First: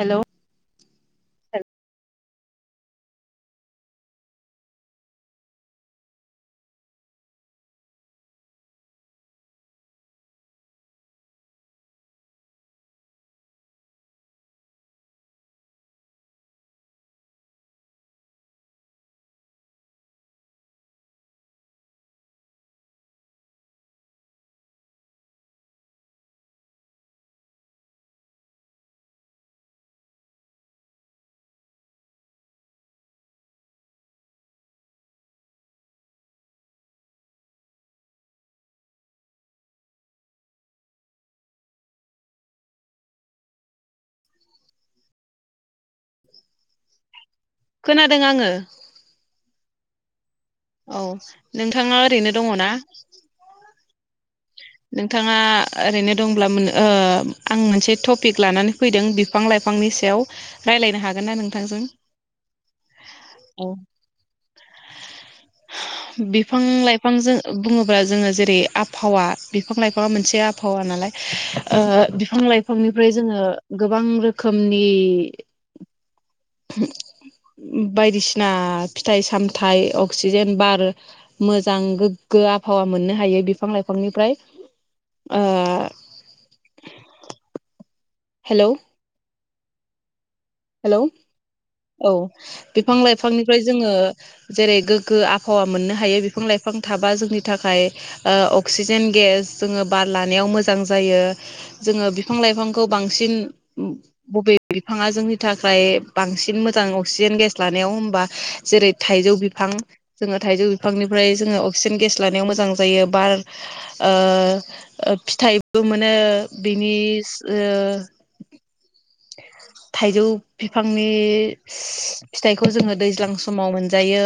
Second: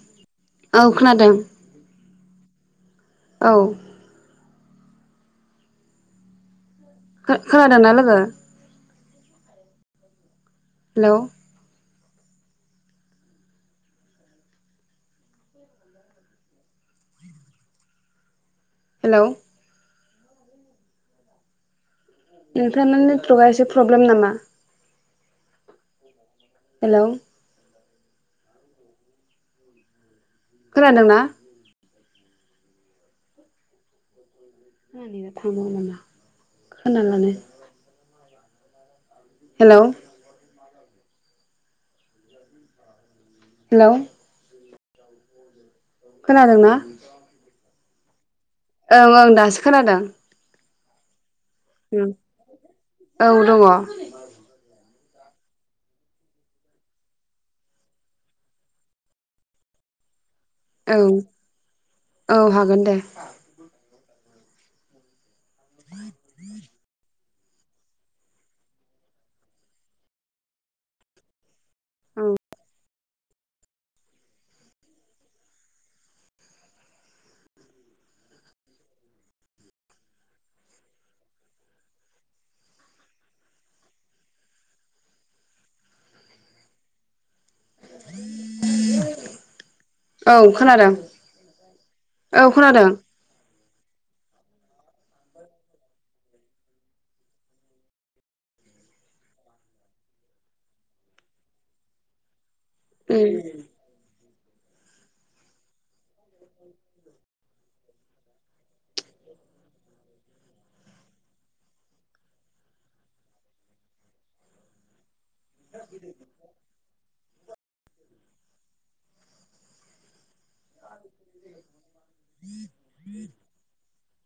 Hello औ खोनादों। औ। खोनादोंना लोगो? हेलौ। हेलौ। नोंथांना नेटवर्कआ एसे प्रब्लेम नामा? हेलौ। खोनादोंना? खामानियाव थांमारो नामा खोनानानै? हेलौ। हेलौ। खोनादोंना? खोनादों आङो। ओं ओं दासो खोनादों। औ नोंथाङा ओरैनो दङ ना? दङ नोंथाङा ओरैनो दंब्ला मोन ओ आं मोनसे टपिक लानानै फैदों बिफां लाइफां बिफांनि सायाव रायलायनो औ हागोन ना नोंथांजों? औ हागोन दे औ बिफां लाइफांजों बुङोब्ला जोङो जेरै आबहावा बिफां लाइफांआ मोनसे आबहावा नालाय ओ औ बिफां लाइफांनि ओमफ्राय जोङो गोबां रोखोमनि बायदिसिना फिथाइ सामथाइ अक्सिजेन बार मोजां गोग गो आबहावा मोननो हायो बिफां लाइफांनिफ्राय ओ। हेलौ। औ खोनादों हेल' औ बिफां लाइफांनि फ्राय जोङो जेरै गोग्गो आबहावा मोननो हायो बिफां लाइफां थाबा जोंनि थाखाय ओ अक्सिजेन गेस जोङो बार लानायाव मोजां जायो जोङो बिफां लाइफां खौ औ बांसिन बबे बिफाङा जोंनि थाखाय बांसिन मोजां अक्सिजेन गेस लानायाव होमबा जेरै थाइजौ बिफां जोङो थाइजौ बिफांनिफ्राय जोङो अक्सिजेन गेस लानायाव मोजां जायो बार ओ ओ फिथाइबो मोनो बिनि ओ थाइजौ बिफांनि फिथाइखौ जोङो दैज्लां समाव मोन जायो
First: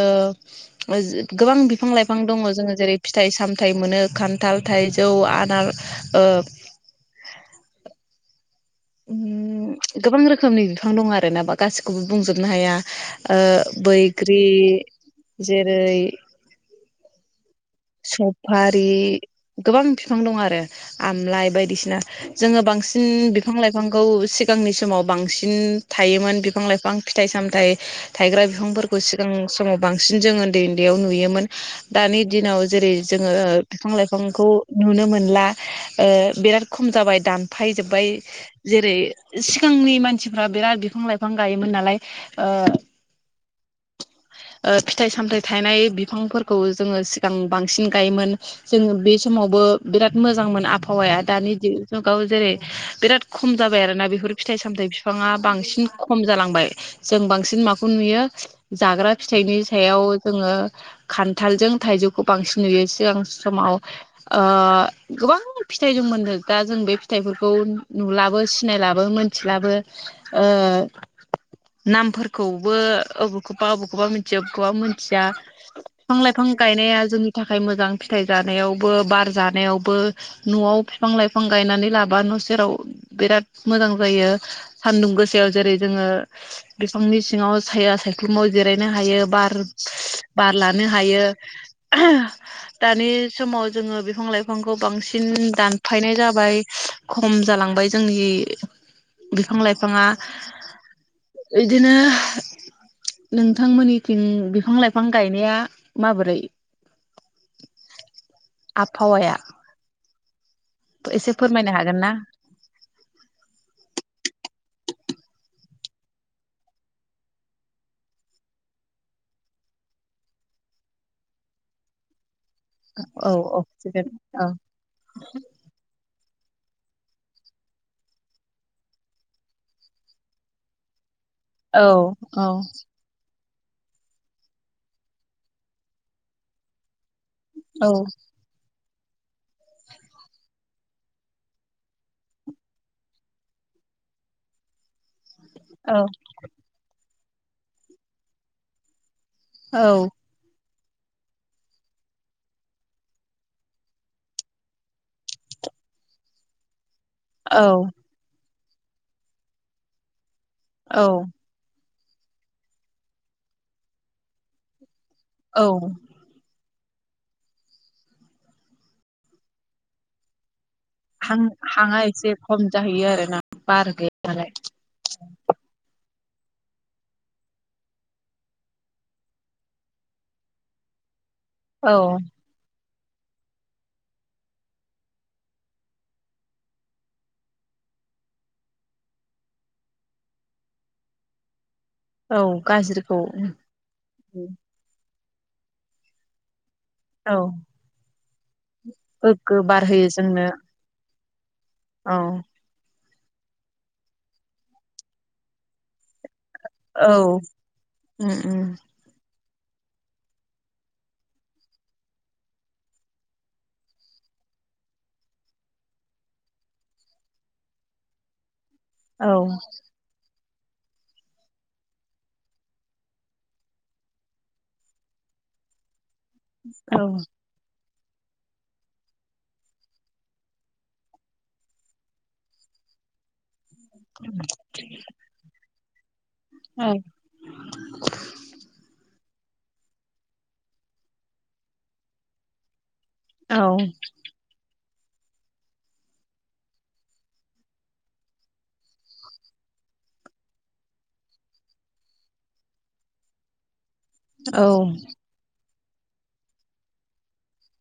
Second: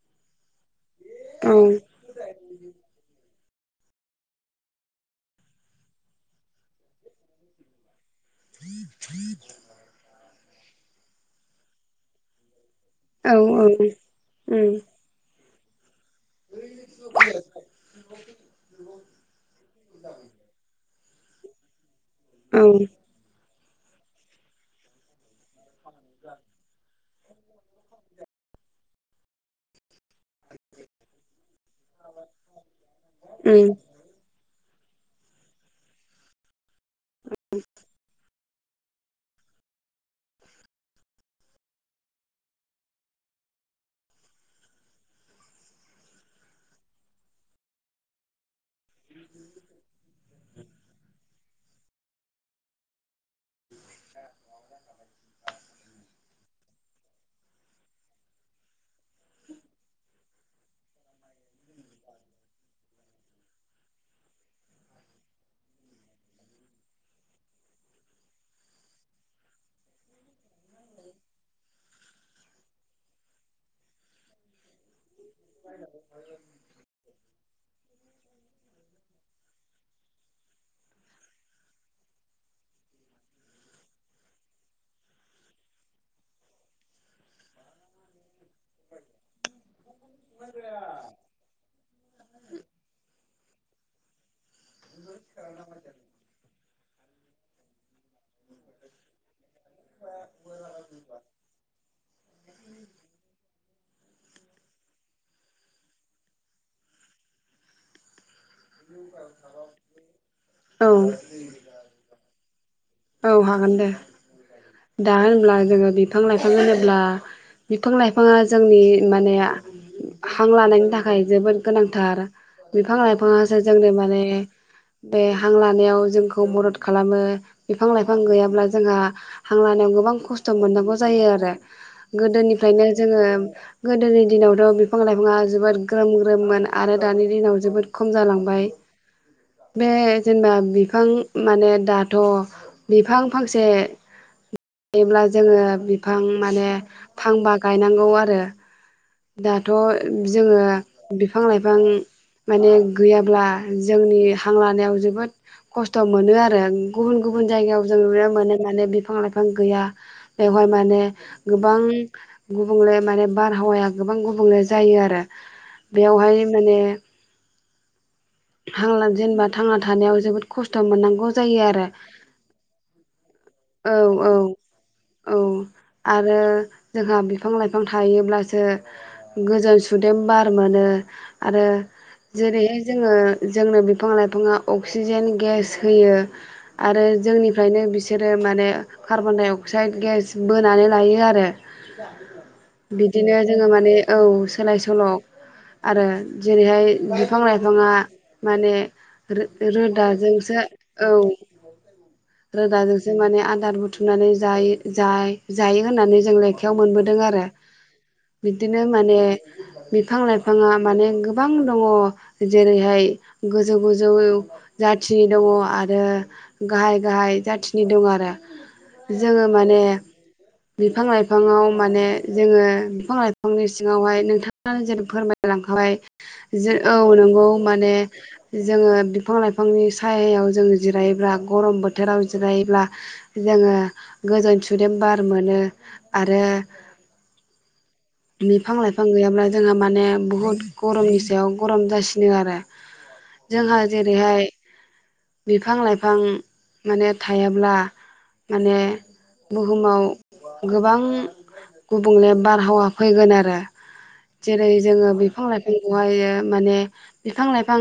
औ गोबां बिफां लाइफां दङ जोङो जेरै फिथाइ साम फिथाइ मोनो खान्थाल थाइजौ आनार ओ गोबां [inaudible] रोखोमनि बिफां दं आरो नामा गासिखौबो बुंजोबनो हाया ओ औ बैग्रि जेरै [unintelligible] सफारि गोबां बिफां दं आरो आमलाइ बायदिसिना जोङो बांसिन बिफां लाइफांखौ सिगांनि समाव बांसिन थायोमोन बिफां लाइफां फिथाइ सामथाइ थायग्रा बिफांफोरखौ सिगां समाव बांसिन जों उन्दै उन्दैयाव नुयोमोन दानि दिनाव जेरै जोङो बिफां लाइफां खौ नुनो मोनला ओ बिराद खम जाबाय दानफायजोबबाय जेरै सिगांनि मानसिफ्रा बिराद बिफां लाइफां गायोमोन नालाय ओ [inaudible] ओ फिथाइ सामथायाइ थाइनाय बिफांफोरखौ जोङो सिगां बांसिन गायोमोन जोंङो बे समावबो बिराद मोजां मोन आवबाहाया दानि जुगाव जेरै बिराद खम जाबाय आरोना बेफोर फिथाइ सामथाइ बिफाङा बांसिन खम जालांबाय जों बांसिन माखौ नुयो जाग्रा फिथाइनि सायाव जोङो खान्थालजों थाइजौखौ बांसिन नुयो सिगां समाव ओ गोबां फिथाइ दंमोननो दा जों बे फिथाइफोरखौ नुलाबो सि नायलाबो मिथिलाबो ओ नामफोरखौबो ओ बावखौबा ओबावबखौबा मिथिया बेखौबा मिथिया बिफां लाइफां गायनाया जोंनि थाखाय मोजां फिथाइ जानायावबो बार जानायावबो न'आव बिफां लाइफां गायनानै लाबा सेराव बिराद मोजां जायो सानदुं गोसायाव जेरै जोङो बिफांनि सिङाव साया सा ख्लुमाव जिरायनो हायो बार बार लानो हायो दानि समाव जोङो बिफां लाइफांखौ बांसिन दानफायनाय जाबाय खम जालांबाय जोंनि बिफां लाइफाङा बिदिनो नोंथांमोननिथिं बिफां लाइफां गायनाया माबोरै [inaudible] आबहावाया [unintelligible] औ एसे फोरमायनो हागोन ना? औ हागोन दे दा होनब्ला जोङो बिफां लाइफां होनोब्ला बिफां लाइफाङा जोंनि माने हां लानायनि थाखाय जोबोद गोनांथार बिफां औ लाइफाङासो जोंनो अक्सिजेन माने औ बे हां लानायाव जों खौ मदद खालामो । बिफां लाइफां गैयाब्ला जोंहा हां लानायाव गोबां खस्थ' मोननांगौ जायो आरो थिगोन गोदोनिफ्रायनो जोङो गोदोनि दिनावथ' बिफां लाइफाङा जोबोद ग्रोम ग्रोममोन आरो दानि दिनाव औ जोबोद खम जालांबाय । बे जेनेबा बिफां माने दाथ' बिफां फांसे थायोब्ला जोङो औ बिफां माने फांबा गायनांगौ आरो दाथ' जोङो बिफां लाइफां माने गैयाब्ला जोंनि हांलानायाव जोबोद खस्थ' मोनो आरो गुबुन गुबुन औ जायगायाव जों नुनो मोनो माने बिफां लाइफां गैया बेवहाय माने औ गोबां गुबुंले माने बारहावाया गोबां गुबुंले जायो आरो औ बेयावहाय माने हांला जेनेबा थांना थानायाव जोबोद खस्थ' मोननांगौ हां जायो हां आरो आ एसे खम जाहैयो आरो ना? बार औ गैया औ नालाय औ । आरो जोंहा बिफां लाइफां थायोब्लासो गोजोन सुदेम बार मोनो । आरो औ जेरै जोङो जोंनो बिफां लाइफाङा अक्सिजेन गेस होयो आरो जोंनिफ्रायनो बिसोर आरो माने कार्बनडाइ अक्साइद गेस बोनानै लायो आरो औ गाज्रिखौ बिदिनो जोङो माने औ सोलाय सोल' आरो जेरैहाय औ बिफां लाइफाङा माने गोग्गो बार होयो जोंनो रोदाजोंसो औ औ रोदाजोंसो जों माने आदार बुथुमनानै जायो जायो होननानै जों ले आखायाव औ मोनबोदों आरो उम उम बिदिनो माने बिफां लाइफाङा माने गोबां दङ जेरैहाय गोजौ-गोजौ जाथि दङ आरो गाहाय-गाहाय जाथि नि दं आरो औ जोङो माने बिफां लाइफाङाव माने जोङो बिफां लाइफांनि सिङावहाय नोंथांनो आं जेरै फोरमाय लांखाबाय जो औ नंगौ माने जोङो बिफां लाइफांनि सायायाव जोङो जिरायोब्ला गरम बोथोराव जिरायोब्ला जोङो गोजोन सुदेम बार मोनो‌। आरो औ बिफां लाइफां गैयाब्ला जोङो माने बुहुत गरमनि सायाव गरम जासिनो आरो। औ जोंहा जेरैहाय बिफां लाइफां माने थायाब्ला माने बुहुमाव गोबां गुबुंले बारहावा फैगोन आरो औ जेरै जोङो बिफां लाइफां जों हायो माने बिफां लाइफां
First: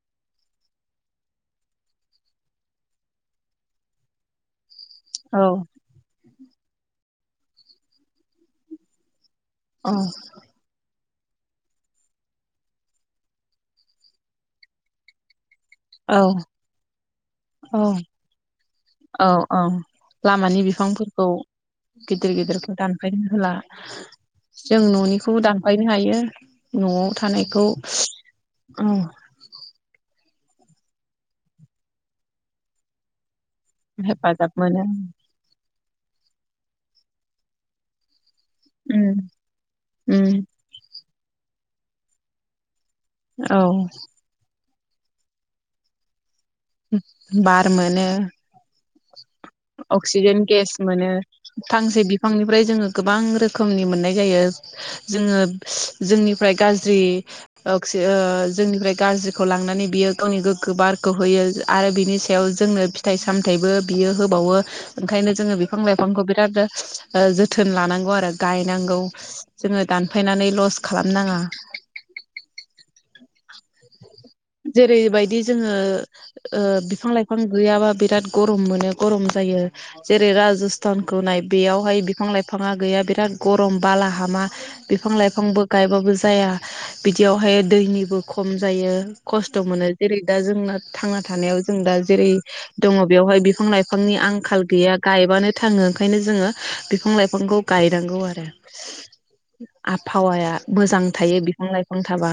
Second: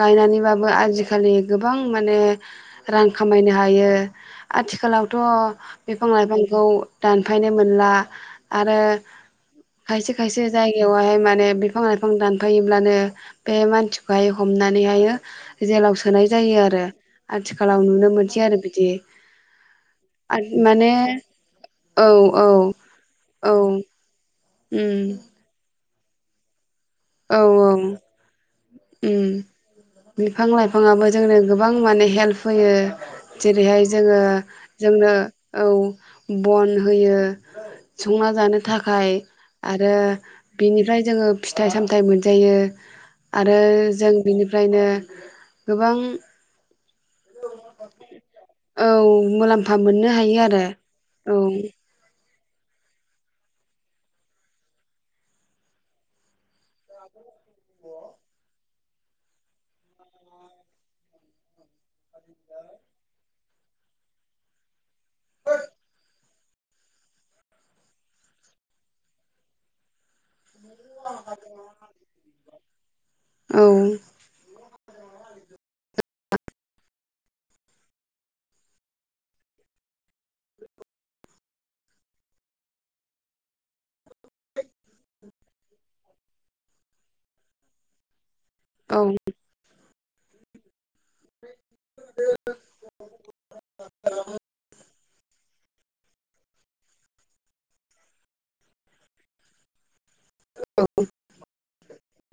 गायनानैबाबो आजिखालि गोबां माने रां खामायनो हायो आथिखालावथ' बिफां लाइफां खौ दानफायनो मोनला आरो औ खायसे-खायसे जायगायावहाय माने बिफां लाइफां दानफायोब्लानो बे मानसिखौहाय हमनानै हायो जेलाव सोनाय जायो आरो औ आथिखालाव नुनो मोन खान्थि आरो‌ बिदि औ औ आर माने औ औ गिदिर-गिदिरखौ दानफायनो होला औ जों उम न'निखौबो दानफायनो हायो। न'आव औ औ थानायखौ औ उम बिफां लाइफाङाबो जोंनो गोबां माने हेल्प होयो। जेरैहाय जोङो हेफाजाब मोनो जोंनो औ बन होयो संना जानो थाखाय उम आरो उम बिनिफ्राय जोङो फिथाइ सामथाइ मोनजायो आरो औ जों बिनिफ्रायनो गोबां बार मोनो। औ मुलाम्फा मोननो हायो अक्सिजेन आरो गेस मोनो औ फांसे बि बिफांनिफ्राय जोङो गोबां रोखोमनि मोननाय जायो जोङो जोंनिफ्राय गाज्रि अक्सि ओ जोंनिफ्राय गाज्रिखौ लांनानै बियो गावनि गोग्गो बारखौ होयो आरो बिनि सायाव जोंनो फिथाइ साम थाइबो बियो होबावो ओंखायनो जोङो बिफां लाइफांखौ ओ जोथोन लानांगौ आरो गा गायनांगौ जोङो दानफायनानै लस खालामनाङा। औ। जेरैबायदि जोङो ओ बिफां लाइफां गैयाबा बिराद गरम मोनो गरम जायो। जेरै राजस्थानखौ नाय बेयावहाय बिफां लाइफाङा गैया बिराद गरम बाला हामा बिफां लाइफांबो गायबाबो जाया बिदियावहाय दैनिबो खम जायो औ खस्थ' मोनो जेरै दा जोंना थांना थानायाव जों दा जेरै दङ बेयावहाय बिफां लाइफांनि आंखाल गैया गायबानो थाङो ओंखायनो जोङो बिफां लाइफांखौ गायनांगौ आरो। आबहावाया मोजां थायो बिफां लाइफां थाबा।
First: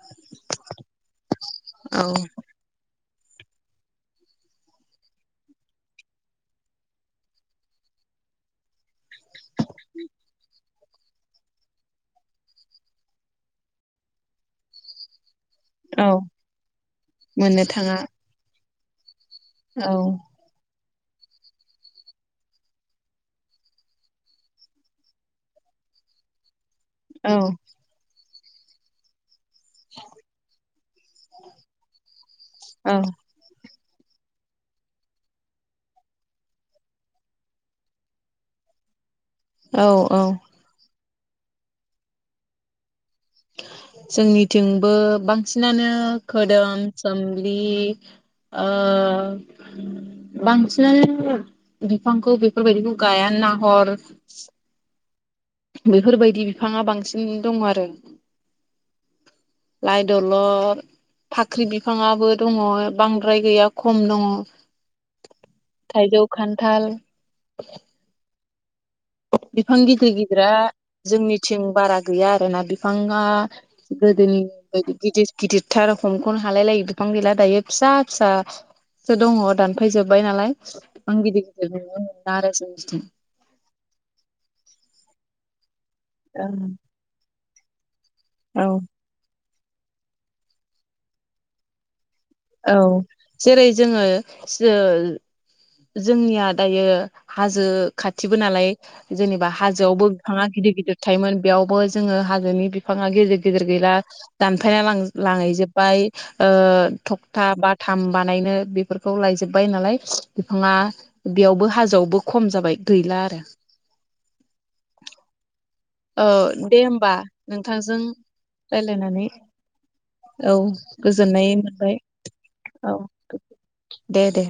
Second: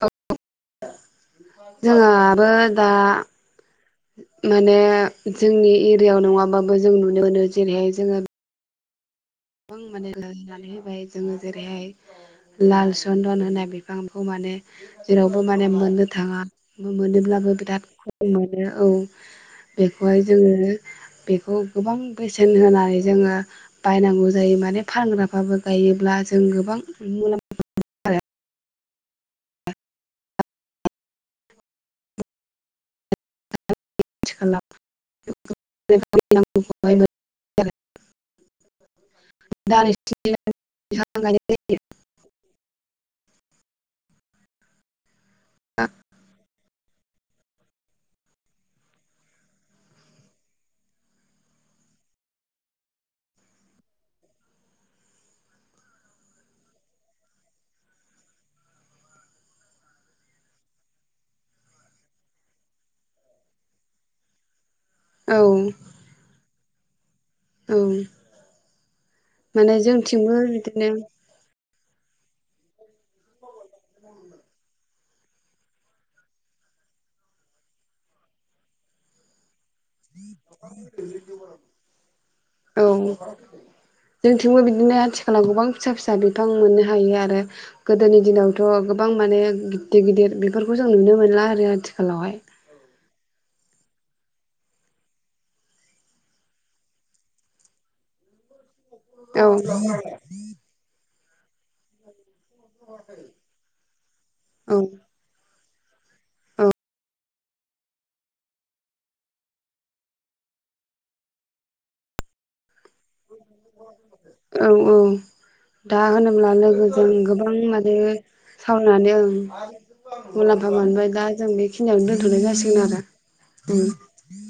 [unintelligible] औ जोंहाबो दा [inaudible] माने जोंनि एरियायाव नङाबाबो जों नुनो मोनो जेरैहाय जोङो गोबां माने लनानै जोङो जेरैहाय लाल सन्दन होनाय बिफांखौ माने जेराव खौ माने औ मोननो थाङा मोनोब्लाबो मोननो बिराद थाङा खम मोनो औ। औ बेखौहाय जोङो बेखौ गोबां बेसेन होनानै जोङो बायनांगौ जायो जायो माने फानग्राफ्राबो गायोब्ला जों गोबां औ मुलाम्फा मोनो। [unintelligible] औ। [inaudible] [inaudible] औ औ [inaudible] जोंनिथिंबो बांसिनानो जायो। खोदोम सोम्लि ओ बांसिनानो बिफांखौ बेफोरबायदिखौ गायानो नाहर बेफोरबायदि बिफाङा बांसिन दं आरो। लाय दलर फाख्रि बिफाङाबो दङ बांद्राय गैया खम दङ औ थायजौ खान्थाल। औ। माने बिफां गिदिर जोंथिंबो गिदिरा बिदिनो जोंनिथिं बारा गैया आरोना बिफांआ गोदोनि बायदि गिदिर गिदिरथार हमखनो हालाय लायि बिफां गैला दायो फिसा-फिसासो दङ दान फैजोबबाय नालाय आं गिदिर गिदिर ननो मोना आरो औ जोंनिथिं। जोंथिंबो बिदिनो आथिखालाव गोबां फिसा फिसा बिफां मोननो हायो आरो। गोदोनि दिनावथ' गोबां माने गिददिर गिदिर बेफोरखौ जों नुनो मोनला आरो आथिखाल औ जेरै जोङो जो जोंनिया दायो हाजो खाथिबो नालाय औ जेनेबा हाजोआवबो बिथाङा गिदिर गिदिर थायोमोन बेयावबो जोङो हाजो नि बिफाङा गेजेर गेजेर गैला औ दानफायना लां-लाजोब बाय ओ औ थखथा बााथाम बानायनो बेफोरखौ लायजोब्बाय नालाय। बिफाङा बेयावबो हाजोआवबो खम जाबाय गैला आरो औ औ दा औ होनोब्ला दे लोगोजों होमबा गोबां आरो नोंथांजों सावनानै रायलायनानै औ मुलाम्फा मोनबाय दा जों गोजोननाय मोनबाय बेखिनियावनो दोनथ'नाय औ जासिगोन आरो ओम दे दे।